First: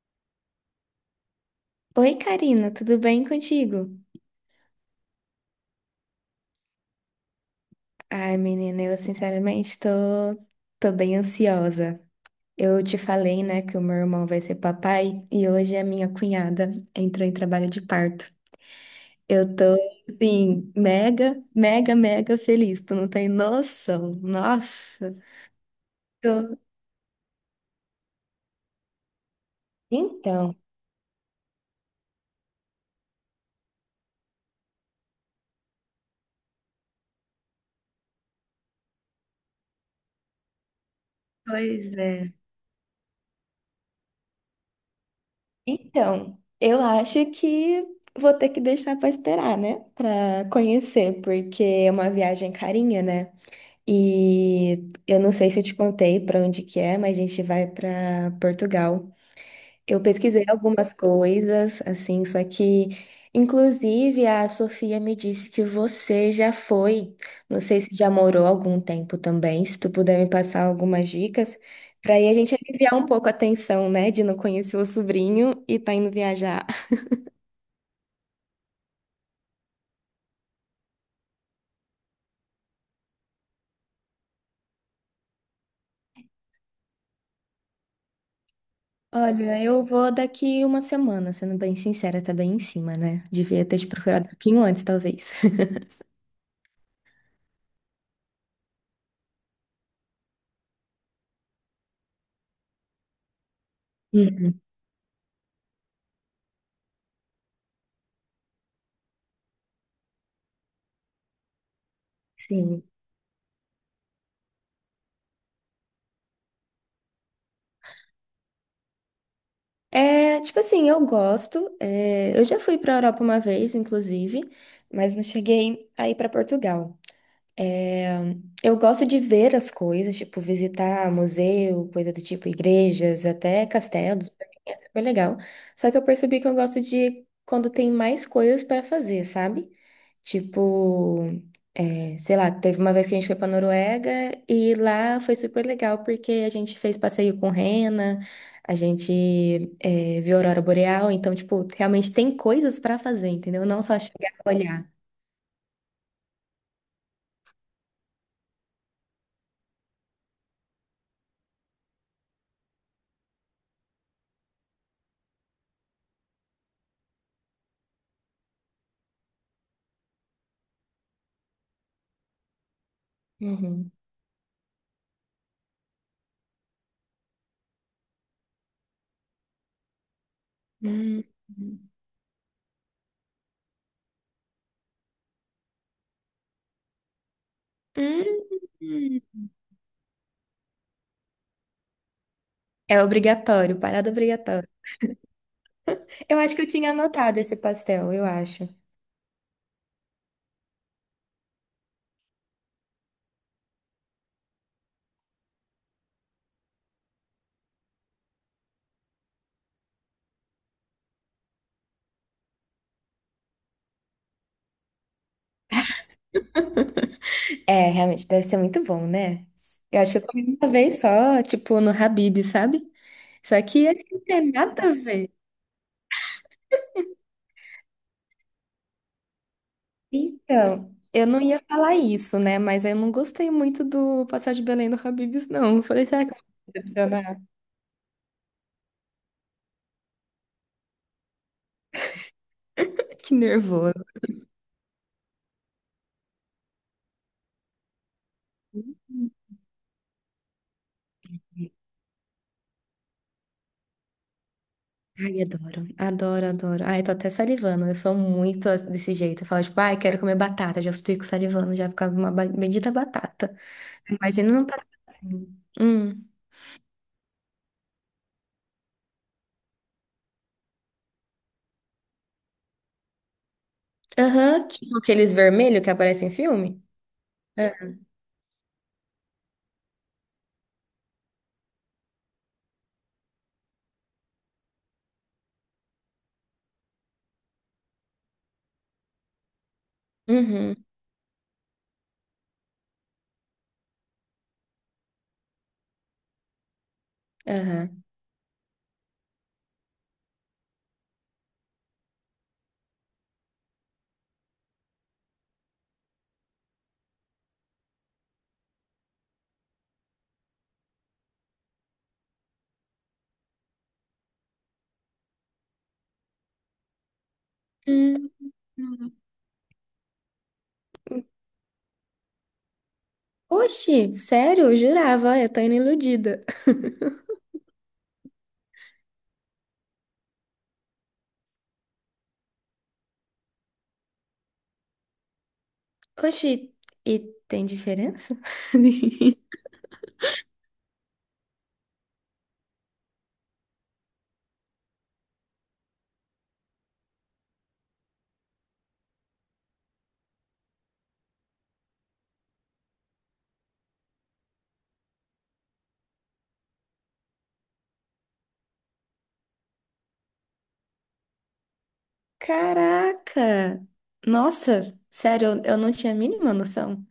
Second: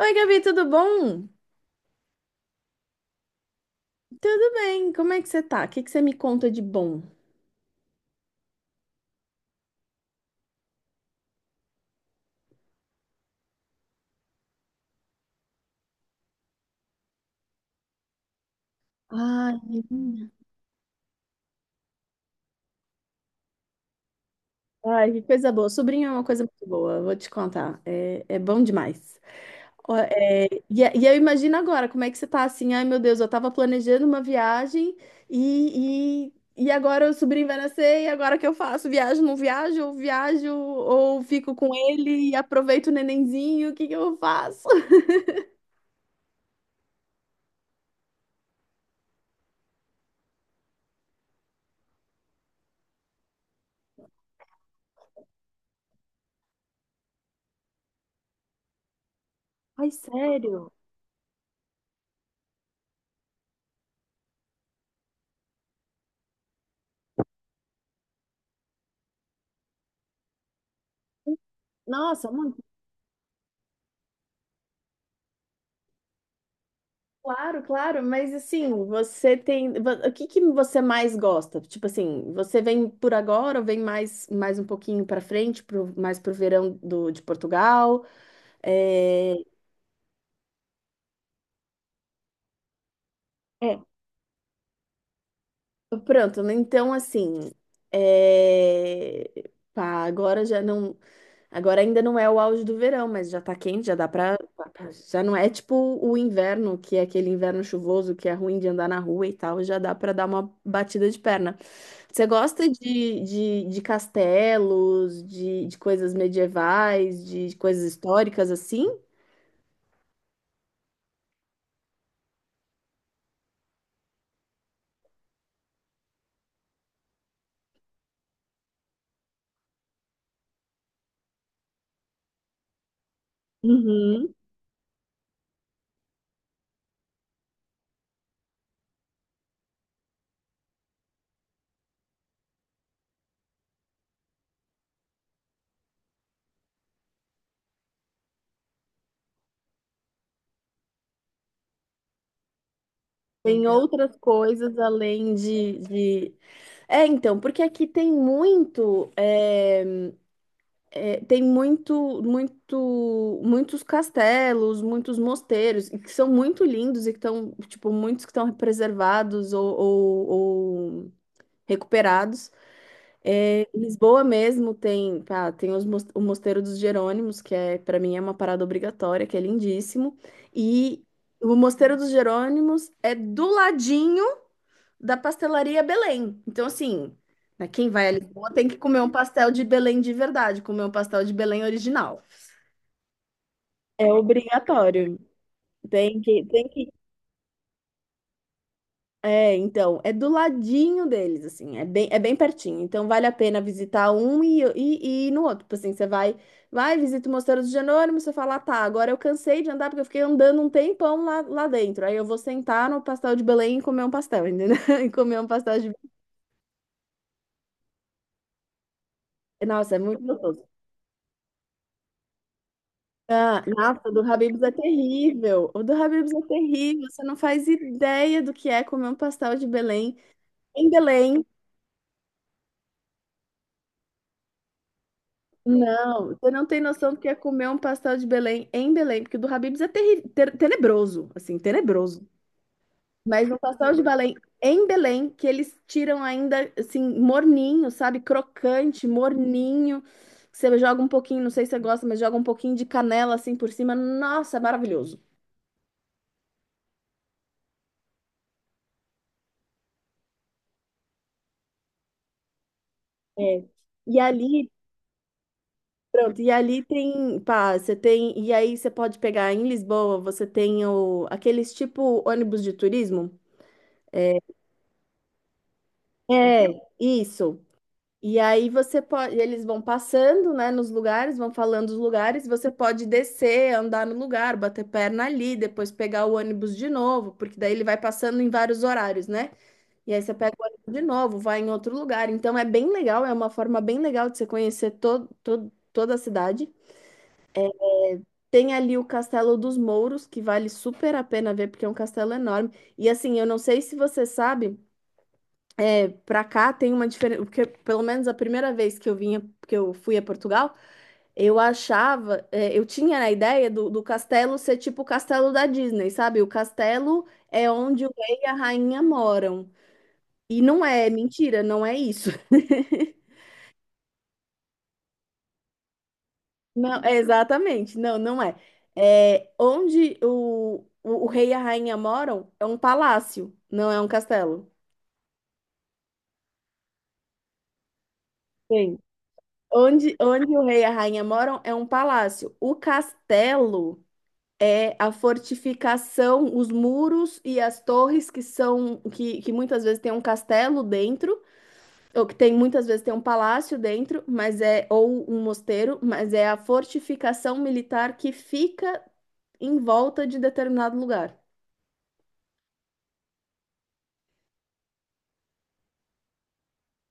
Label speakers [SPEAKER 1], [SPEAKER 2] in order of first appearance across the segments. [SPEAKER 1] Oi, Gabi, tudo bom?
[SPEAKER 2] Oi, Karina, tudo bem contigo?
[SPEAKER 1] Tudo bem, como é que você tá? O que que você me conta de bom?
[SPEAKER 2] Ai, menina, eu sinceramente tô bem ansiosa. Eu te falei, né, que o meu irmão vai ser papai e hoje a minha cunhada entrou em trabalho de parto. Eu
[SPEAKER 1] Ai,
[SPEAKER 2] tô,
[SPEAKER 1] menina.
[SPEAKER 2] assim, mega, mega, mega feliz. Tu não tem noção.
[SPEAKER 1] Ai,
[SPEAKER 2] Nossa.
[SPEAKER 1] que coisa boa. Sobrinho é uma coisa
[SPEAKER 2] Tô-
[SPEAKER 1] muito boa, vou te contar. É bom demais. Ó,
[SPEAKER 2] Então,
[SPEAKER 1] eu imagino agora como é que você tá assim. Ai, meu Deus, eu tava planejando uma viagem e, agora o sobrinho vai nascer e agora o que eu faço? Viajo, não viajo? Ou viajo ou fico com
[SPEAKER 2] Pois
[SPEAKER 1] ele
[SPEAKER 2] é.
[SPEAKER 1] e aproveito o nenenzinho? O que que eu faço?
[SPEAKER 2] Então, eu acho que vou ter que deixar pra esperar, né, pra conhecer, porque é uma viagem carinha, né? E eu não sei se eu te contei para onde que é, mas a gente vai para Portugal.
[SPEAKER 1] Ai,
[SPEAKER 2] Eu pesquisei
[SPEAKER 1] sério?
[SPEAKER 2] algumas coisas, assim, só que, inclusive, a Sofia me disse que você já foi. Não sei se já morou algum tempo também. Se tu puder me passar algumas dicas, para aí
[SPEAKER 1] Nossa,
[SPEAKER 2] a gente
[SPEAKER 1] muito
[SPEAKER 2] aliviar um pouco a tensão, né, de não conhecer o sobrinho e tá indo viajar.
[SPEAKER 1] Claro, claro, mas assim, o que que você mais gosta? Tipo assim, você vem por agora ou vem mais um pouquinho para frente, pro, mais pro verão do, de Portugal? É,
[SPEAKER 2] Olha, eu vou daqui uma semana, sendo bem sincera, tá bem em cima, né? Devia ter
[SPEAKER 1] é,
[SPEAKER 2] te procurado um pouquinho antes, talvez.
[SPEAKER 1] pronto, né? Então assim, é, pá, agora ainda não é o auge do verão, mas já tá quente, já dá pra.
[SPEAKER 2] Hum.
[SPEAKER 1] Já não é tipo o inverno, que é aquele inverno chuvoso que é ruim de andar na rua e tal, já dá pra dar uma batida de perna. Você gosta
[SPEAKER 2] Sim.
[SPEAKER 1] de castelos, de coisas medievais, de coisas históricas assim?
[SPEAKER 2] É, tipo assim, eu gosto. É, eu já fui pra Europa uma vez, inclusive, mas não cheguei aí ir pra Portugal. É, eu gosto de ver as coisas, tipo, visitar museu, coisa do tipo, igrejas, até castelos,
[SPEAKER 1] Uhum.
[SPEAKER 2] pra mim é super legal. Só que eu percebi que eu gosto de quando tem mais coisas para fazer, sabe? Tipo, é, sei lá, teve uma vez que a gente foi pra Noruega e lá foi super legal porque a gente fez passeio com rena, a gente é, viu a aurora boreal, então, tipo, realmente tem coisas para fazer, entendeu?
[SPEAKER 1] Tem
[SPEAKER 2] Não só
[SPEAKER 1] outras
[SPEAKER 2] chegar e
[SPEAKER 1] coisas
[SPEAKER 2] olhar.
[SPEAKER 1] além de... É, então, porque aqui tem muito. Tem muitos castelos, muitos mosteiros, e que são muito lindos e que estão, tipo, muitos que estão preservados ou recuperados. É, em
[SPEAKER 2] Uhum.
[SPEAKER 1] Lisboa mesmo tem, pá, o Mosteiro dos Jerônimos, que é, para mim é uma parada obrigatória, que é lindíssimo. E
[SPEAKER 2] Hum.
[SPEAKER 1] o Mosteiro dos Jerônimos é do ladinho da pastelaria Belém. Então, assim, né, quem vai a
[SPEAKER 2] Hum,
[SPEAKER 1] Lisboa tem que comer um
[SPEAKER 2] hum.
[SPEAKER 1] pastel de Belém de verdade, comer um pastel de Belém original.
[SPEAKER 2] É obrigatório,
[SPEAKER 1] É
[SPEAKER 2] parada obrigatória.
[SPEAKER 1] obrigatório. Tem
[SPEAKER 2] Eu
[SPEAKER 1] que,
[SPEAKER 2] acho que eu
[SPEAKER 1] tem que.
[SPEAKER 2] tinha anotado esse pastel, eu acho.
[SPEAKER 1] É, então, é do ladinho deles, assim, é bem pertinho. Então, vale a pena visitar um ir no outro. Tipo assim, você vai, visita o Mosteiro dos Jerônimos, você fala, "Ah, tá, agora eu cansei de andar porque eu fiquei andando um tempão lá dentro." Aí eu vou sentar no pastel de Belém e comer um pastel, entendeu? E comer um pastel de.
[SPEAKER 2] É, realmente, deve ser muito bom, né?
[SPEAKER 1] Nossa, é
[SPEAKER 2] Eu acho que
[SPEAKER 1] muito
[SPEAKER 2] eu comi
[SPEAKER 1] gostoso.
[SPEAKER 2] uma vez só, tipo, no Habib, sabe? Só
[SPEAKER 1] Ah,
[SPEAKER 2] que acho
[SPEAKER 1] nossa, o
[SPEAKER 2] que
[SPEAKER 1] do
[SPEAKER 2] não tem
[SPEAKER 1] Habib's é
[SPEAKER 2] nada a ver.
[SPEAKER 1] terrível. O do Habib's é terrível. Você não faz ideia do que é comer um pastel de Belém em
[SPEAKER 2] Então, eu não
[SPEAKER 1] Belém.
[SPEAKER 2] ia falar isso, né? Mas eu não gostei muito do pastel de Belém do Habib's, não. Eu falei, será
[SPEAKER 1] Não,
[SPEAKER 2] que eu vou
[SPEAKER 1] você não
[SPEAKER 2] me
[SPEAKER 1] tem noção do que é
[SPEAKER 2] decepcionar?
[SPEAKER 1] comer um pastel de Belém em Belém, porque o do Habib's é terrível, tenebroso, assim, tenebroso.
[SPEAKER 2] Que
[SPEAKER 1] Mas um pastel
[SPEAKER 2] nervoso.
[SPEAKER 1] de Belém em Belém, que eles tiram ainda, assim, morninho, sabe? Crocante, morninho. Você joga um pouquinho, não sei se você gosta, mas joga um pouquinho de canela, assim, por cima. Nossa, é maravilhoso.
[SPEAKER 2] Ai, adoro, adoro, adoro. Ai, tô até salivando. Eu sou muito desse jeito. Eu falo, tipo, ai, quero comer batata. Já fico salivando, já por causa de uma bendita batata.
[SPEAKER 1] É. E
[SPEAKER 2] Imagina não
[SPEAKER 1] ali
[SPEAKER 2] passar assim. Hum.
[SPEAKER 1] Pronto, e ali tem, pá, você tem, e aí você pode pegar em Lisboa, você tem o, aqueles tipo ônibus de turismo.
[SPEAKER 2] Aham, tipo aqueles vermelhos que aparecem em
[SPEAKER 1] É,
[SPEAKER 2] filme?
[SPEAKER 1] isso.
[SPEAKER 2] É.
[SPEAKER 1] E aí você pode, eles vão passando, né, nos lugares, vão falando os lugares, você pode descer, andar no lugar, bater perna ali, depois pegar o ônibus de novo, porque daí ele vai passando em vários horários, né? E aí você pega o
[SPEAKER 2] Uhum,
[SPEAKER 1] ônibus de novo, vai em outro lugar. Então é bem legal, é uma forma bem legal de você conhecer todo, toda a cidade.
[SPEAKER 2] aham.
[SPEAKER 1] Tem ali o Castelo dos Mouros, que vale super a pena ver, porque é um castelo enorme. E assim, eu não sei se você sabe, pra cá tem uma diferença, porque pelo menos a primeira vez que eu vinha, que eu fui a Portugal, eu achava, eu tinha a ideia do castelo ser tipo o castelo da Disney, sabe? O castelo é onde o
[SPEAKER 2] Hum,
[SPEAKER 1] rei e a rainha
[SPEAKER 2] hum.
[SPEAKER 1] moram. E não é, é mentira, não é isso.
[SPEAKER 2] Oxi, sério? Eu jurava, ai, eu tô indo iludida.
[SPEAKER 1] Não, é exatamente. Não, não é. É onde o rei e a rainha moram é um palácio, não é um castelo.
[SPEAKER 2] Oxi, e tem diferença?
[SPEAKER 1] Sim. Onde, onde o rei e a rainha moram é um palácio. O castelo é a fortificação, os muros e as torres que muitas vezes tem um castelo dentro, ou que tem muitas vezes tem um palácio dentro, mas é ou um mosteiro, mas é a fortificação militar que fica em volta de determinado lugar.
[SPEAKER 2] Caraca! Nossa, sério, eu não tinha a mínima noção.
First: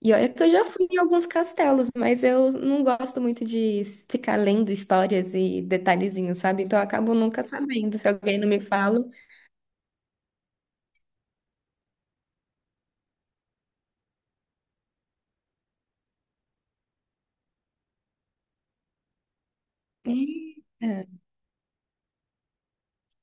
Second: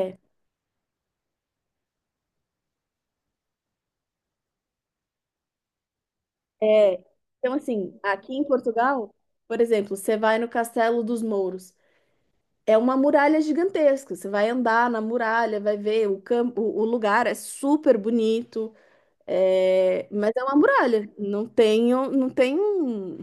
[SPEAKER 2] E olha que eu já fui em alguns castelos, mas eu não gosto muito de ficar lendo histórias e detalhezinhos, sabe? Então eu
[SPEAKER 1] é.
[SPEAKER 2] acabo nunca
[SPEAKER 1] Então,
[SPEAKER 2] sabendo,
[SPEAKER 1] assim,
[SPEAKER 2] se
[SPEAKER 1] aqui
[SPEAKER 2] alguém
[SPEAKER 1] em
[SPEAKER 2] não me fala.
[SPEAKER 1] Portugal, por exemplo, você vai no Castelo dos Mouros. É uma muralha gigantesca. Você vai andar na muralha, vai ver o campo, o lugar é super bonito. Mas é uma
[SPEAKER 2] Eita.
[SPEAKER 1] muralha. Não tem um.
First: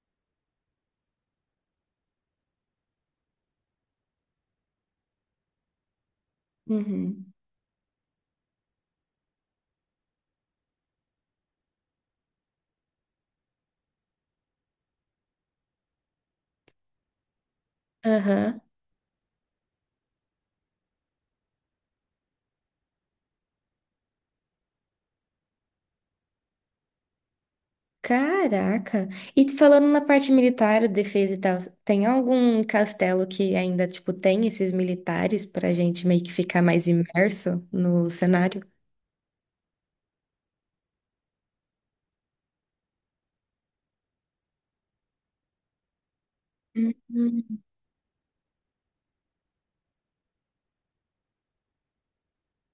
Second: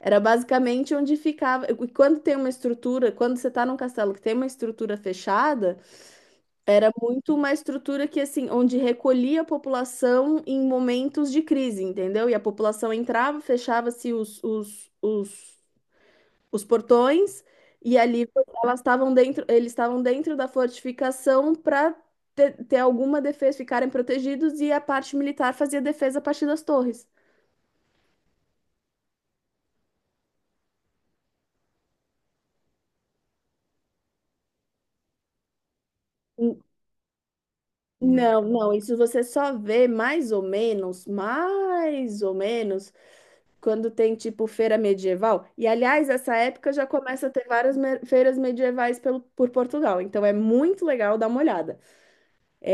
[SPEAKER 1] Era basicamente onde ficava. E quando tem uma estrutura, quando você está num castelo que tem uma estrutura fechada era
[SPEAKER 2] Uhum.
[SPEAKER 1] muito uma estrutura que, assim, onde recolhia a população em momentos de crise, entendeu? E a população entrava, fechava-se os portões, e ali
[SPEAKER 2] Aham.
[SPEAKER 1] elas estavam dentro, eles estavam dentro da fortificação para ter alguma defesa, ficarem protegidos, e a parte militar fazia defesa a partir das torres.
[SPEAKER 2] Caraca. E falando na parte militar, defesa e tal, tem algum castelo que ainda, tipo, tem esses militares pra gente meio que
[SPEAKER 1] N-
[SPEAKER 2] ficar mais imerso no
[SPEAKER 1] Não,
[SPEAKER 2] cenário?
[SPEAKER 1] não, isso você só vê mais ou menos, mais ou menos. Quando tem tipo feira medieval. E aliás, essa época já começa a ter
[SPEAKER 2] Uhum.
[SPEAKER 1] feiras medievais pelo, por Portugal. Então é muito legal dar uma olhada.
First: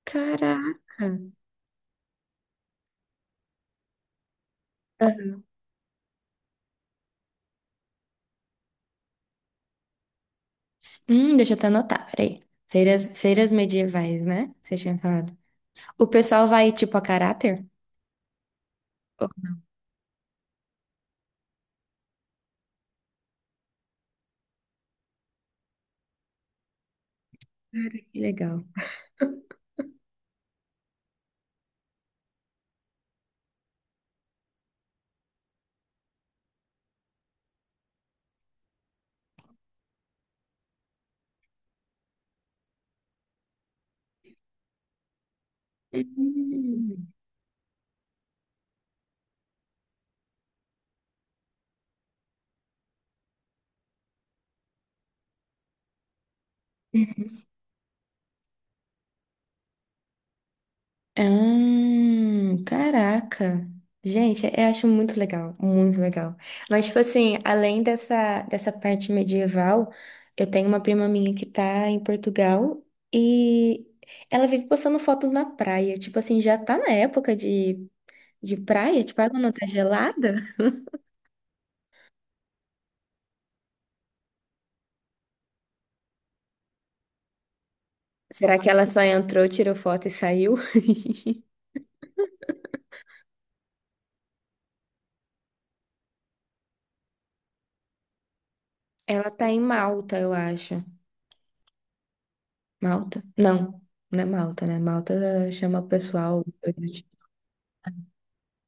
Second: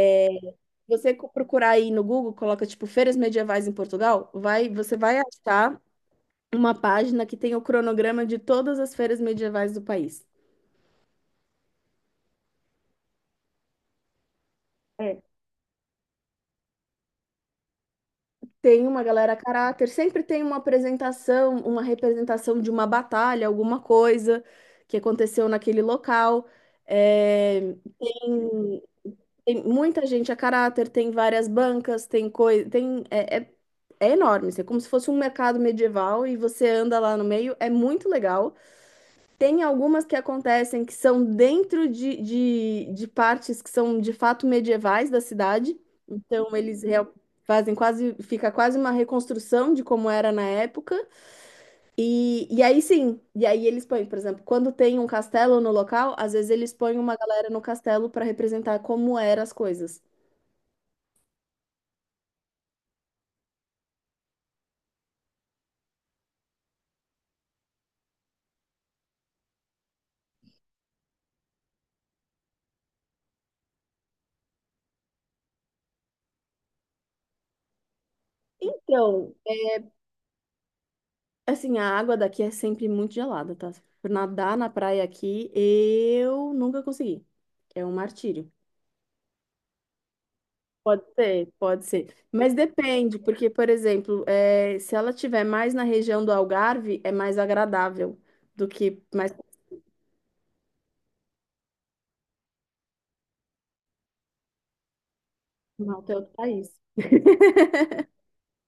[SPEAKER 2] Caraca.
[SPEAKER 1] Procurar aí no Google, coloca tipo feiras medievais em Portugal, vai, você vai achar uma página que tem o cronograma de todas as feiras medievais do país.
[SPEAKER 2] Deixa eu até anotar, peraí. Feiras medievais, né? Você tinha falado. O pessoal vai, tipo, a caráter?
[SPEAKER 1] Tem uma
[SPEAKER 2] Oh,
[SPEAKER 1] galera a caráter, sempre tem uma apresentação, uma representação de uma batalha, alguma coisa que aconteceu naquele local. É,
[SPEAKER 2] que legal.
[SPEAKER 1] tem, tem muita gente a caráter, tem várias bancas, tem coisa, tem, é enorme, assim, é como se fosse um mercado medieval e você anda lá no meio, é muito legal. Tem algumas que acontecem que são dentro de partes que são de fato medievais da cidade. Então eles
[SPEAKER 2] Hum.
[SPEAKER 1] real- fazem quase, fica quase uma reconstrução de como era na época. E aí eles põem, por exemplo, quando tem um castelo no local, às vezes eles põem uma
[SPEAKER 2] Uhum.
[SPEAKER 1] galera no castelo para representar como eram as coisas.
[SPEAKER 2] Ah, caraca. Gente, eu acho muito legal, muito legal. Mas, tipo assim, além dessa parte medieval, eu tenho uma prima minha que tá em Portugal e ela vive postando fotos na praia. Tipo assim, já tá na época de praia, tipo, a
[SPEAKER 1] Então,
[SPEAKER 2] água não tá gelada?
[SPEAKER 1] assim, a água daqui é sempre muito gelada, tá? Por Nadar na praia aqui, eu nunca consegui. É um martírio.
[SPEAKER 2] Será que ela só entrou, tirou foto e saiu?
[SPEAKER 1] Pode ser, pode ser. Mas depende, porque, por exemplo, se ela tiver mais na região do Algarve, é mais agradável do que
[SPEAKER 2] Ela
[SPEAKER 1] mais
[SPEAKER 2] tá em Malta, eu acho. Malta? Não, não é Malta, né? Malta chama o
[SPEAKER 1] Malta é outro
[SPEAKER 2] pessoal,
[SPEAKER 1] país.
[SPEAKER 2] coisa do tipo.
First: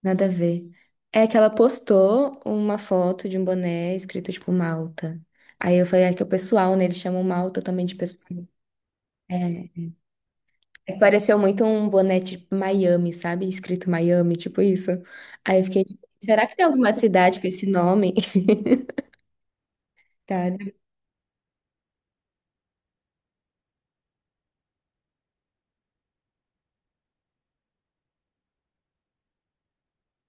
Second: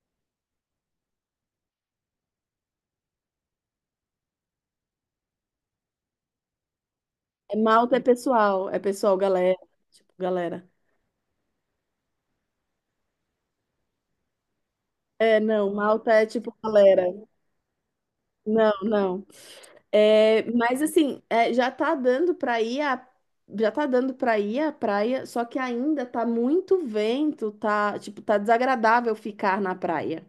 [SPEAKER 2] Nada a ver. É que ela postou uma foto de um boné escrito tipo Malta. Aí eu falei, é que é o pessoal, né? Eles chamam
[SPEAKER 1] É,
[SPEAKER 2] Malta também de
[SPEAKER 1] Malta
[SPEAKER 2] pessoal.
[SPEAKER 1] é pessoal, galera.
[SPEAKER 2] É,
[SPEAKER 1] Tipo, galera.
[SPEAKER 2] é que pareceu muito um boné tipo Miami, sabe? Escrito Miami, tipo isso.
[SPEAKER 1] É,
[SPEAKER 2] Aí eu
[SPEAKER 1] não,
[SPEAKER 2] fiquei,
[SPEAKER 1] Malta é
[SPEAKER 2] será
[SPEAKER 1] tipo
[SPEAKER 2] que tem alguma
[SPEAKER 1] galera.
[SPEAKER 2] cidade com esse nome?
[SPEAKER 1] Não, não. É,
[SPEAKER 2] Tá.
[SPEAKER 1] mas assim, já tá dando pra ir a, já tá dando para ir à praia, só que ainda tá muito vento, tá, tipo, tá desagradável ficar na praia.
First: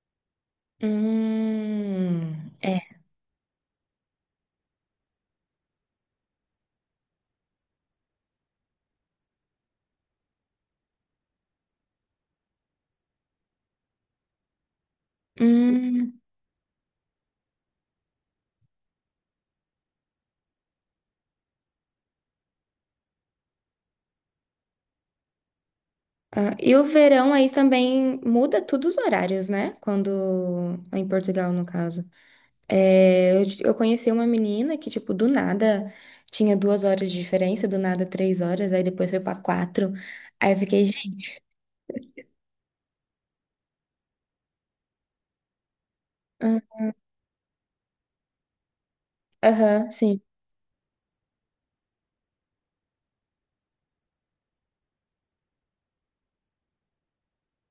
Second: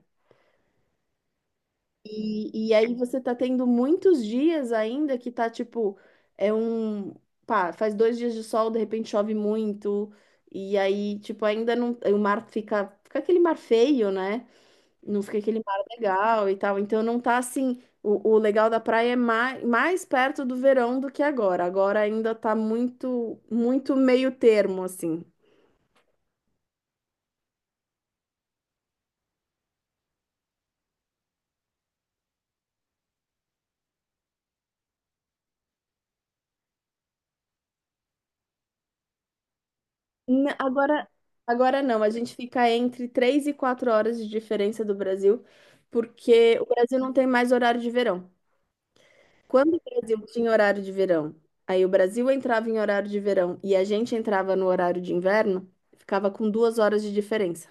[SPEAKER 1] E aí
[SPEAKER 2] É.
[SPEAKER 1] você tá tendo muitos dias ainda que tá tipo, é um, pá, faz 2 dias de sol, de repente chove muito, e aí, tipo, ainda não, o mar fica, fica aquele mar feio, né? Não fica aquele mar
[SPEAKER 2] Hum.
[SPEAKER 1] legal e tal. Então não tá assim, o legal da praia é mais, perto do verão do que agora. Agora ainda tá muito meio termo, assim.
[SPEAKER 2] Ah, e o verão aí também muda tudo os horários, né? Quando em Portugal, no caso. É, eu conheci uma menina que, tipo, do nada tinha 2 horas de diferença, do nada 3 horas, aí depois foi pra 4. Aí
[SPEAKER 1] N-
[SPEAKER 2] eu fiquei,
[SPEAKER 1] Agora,
[SPEAKER 2] gente.
[SPEAKER 1] agora não, a gente fica entre 3 e 4 horas de diferença do Brasil, porque o
[SPEAKER 2] Ah,
[SPEAKER 1] Brasil não tem mais horário de verão. Quando o
[SPEAKER 2] aham,
[SPEAKER 1] Brasil
[SPEAKER 2] sim.
[SPEAKER 1] tinha horário de verão, aí o Brasil entrava em horário de verão e a gente entrava no horário de inverno, ficava com 2 horas de diferença.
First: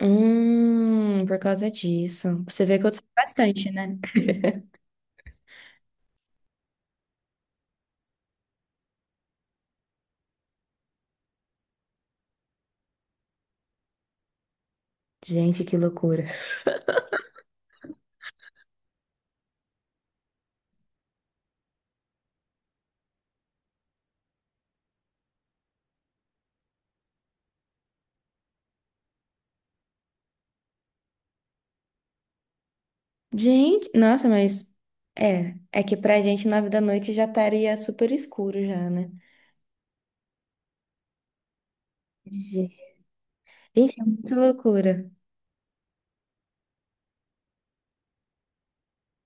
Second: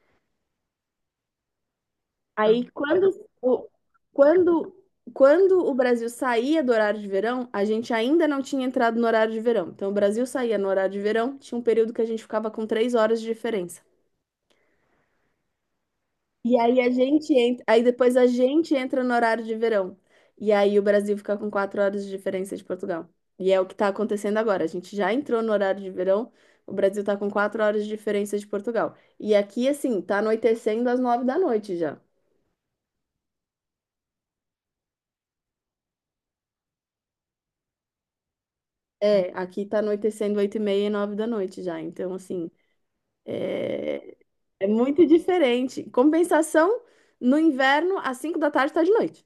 [SPEAKER 2] Por causa disso. Você
[SPEAKER 1] Aí
[SPEAKER 2] vê que eu sou
[SPEAKER 1] quando o,
[SPEAKER 2] bastante, né?
[SPEAKER 1] quando, quando o Brasil saía do horário de verão, a gente ainda não tinha entrado no horário de verão. Então o Brasil saía no horário de verão, tinha um período que a gente ficava com 3 horas de diferença.
[SPEAKER 2] Gente, que loucura.
[SPEAKER 1] E aí a gente entra, aí depois a gente entra no horário de verão. E aí o Brasil fica com 4 horas de diferença de Portugal. E é o que está acontecendo agora. A gente já entrou no horário de verão, o Brasil está com 4 horas de diferença de Portugal. E aqui, assim, tá anoitecendo às 9 da noite já.
[SPEAKER 2] Gente, nossa, mas é que pra gente 9 da noite já estaria super escuro já, né?
[SPEAKER 1] É, aqui tá anoitecendo 8h30 e 9 da noite já. Então, assim,
[SPEAKER 2] Gente, é
[SPEAKER 1] é,
[SPEAKER 2] muito
[SPEAKER 1] é muito
[SPEAKER 2] loucura.
[SPEAKER 1] diferente. Compensação, no inverno, às 5 da tarde tá de noite.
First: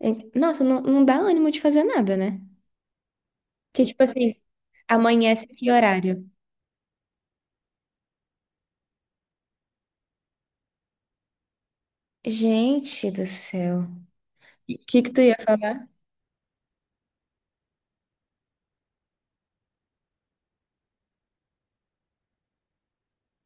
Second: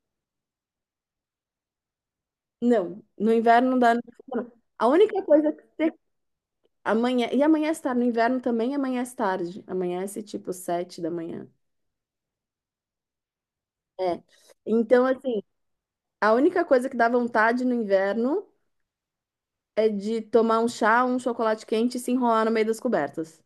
[SPEAKER 2] É- nossa, não, não dá ânimo de fazer nada, né?
[SPEAKER 1] Não, no inverno não
[SPEAKER 2] Porque,
[SPEAKER 1] dá.
[SPEAKER 2] tipo assim,
[SPEAKER 1] A única
[SPEAKER 2] amanhece
[SPEAKER 1] coisa que
[SPEAKER 2] que
[SPEAKER 1] você.
[SPEAKER 2] horário?
[SPEAKER 1] Amanhã, e amanhece tarde, no inverno também amanhece tarde. Amanhece tipo 7 da manhã.
[SPEAKER 2] Gente do céu.
[SPEAKER 1] É.
[SPEAKER 2] O que
[SPEAKER 1] Então,
[SPEAKER 2] que tu ia
[SPEAKER 1] assim,
[SPEAKER 2] falar?
[SPEAKER 1] a única coisa que dá vontade no inverno é de tomar um chá, um chocolate quente e se enrolar no meio das cobertas.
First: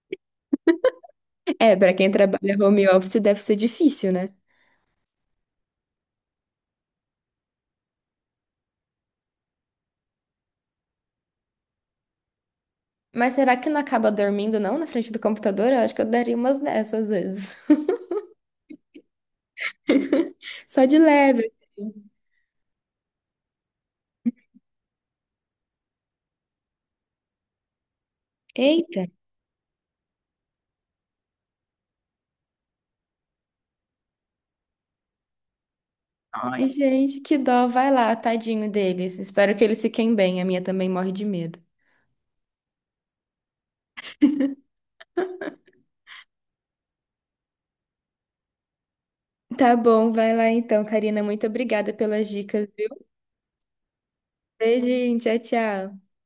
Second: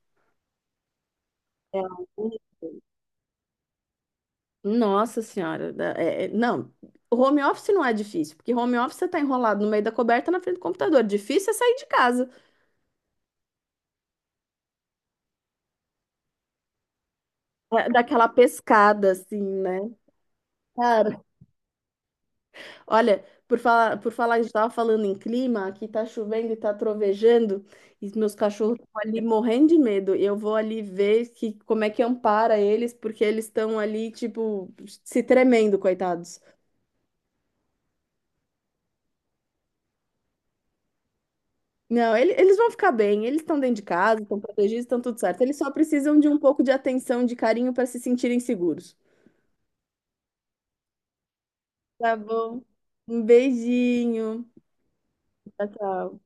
[SPEAKER 2] É,
[SPEAKER 1] É. A
[SPEAKER 2] pra quem
[SPEAKER 1] única
[SPEAKER 2] trabalha
[SPEAKER 1] coisa.
[SPEAKER 2] home office deve ser difícil, né?
[SPEAKER 1] Nossa senhora, não, o home office não é difícil, porque home office você tá enrolado no meio da coberta na frente do computador. Difícil é sair de casa.
[SPEAKER 2] Mas será que não acaba dormindo, não, na frente do computador? Eu acho que eu daria umas dessas às vezes.
[SPEAKER 1] É, daquela pescada assim, né?
[SPEAKER 2] Só de
[SPEAKER 1] Cara,
[SPEAKER 2] leve.
[SPEAKER 1] olha, por falar, a gente estava falando em clima, aqui tá chovendo e tá trovejando, e os meus cachorros estão
[SPEAKER 2] Eita.
[SPEAKER 1] ali morrendo de medo. Eu vou ali ver como é que ampara eles, porque eles estão ali, tipo, se tremendo, coitados.
[SPEAKER 2] Ai, gente, que dó. Vai lá, tadinho deles. Espero que eles fiquem bem. A minha também morre de medo.
[SPEAKER 1] Não, eles vão ficar bem, eles estão dentro de casa, estão protegidos, estão tudo certo. Eles só precisam de um pouco de atenção, de carinho para se sentirem seguros.
[SPEAKER 2] Tá bom, vai lá então, Karina. Muito obrigada
[SPEAKER 1] Tá
[SPEAKER 2] pelas
[SPEAKER 1] bom.
[SPEAKER 2] dicas.
[SPEAKER 1] Um beijinho.
[SPEAKER 2] Beijinho, tchau,
[SPEAKER 1] Tchau,
[SPEAKER 2] tchau.
[SPEAKER 1] tchau.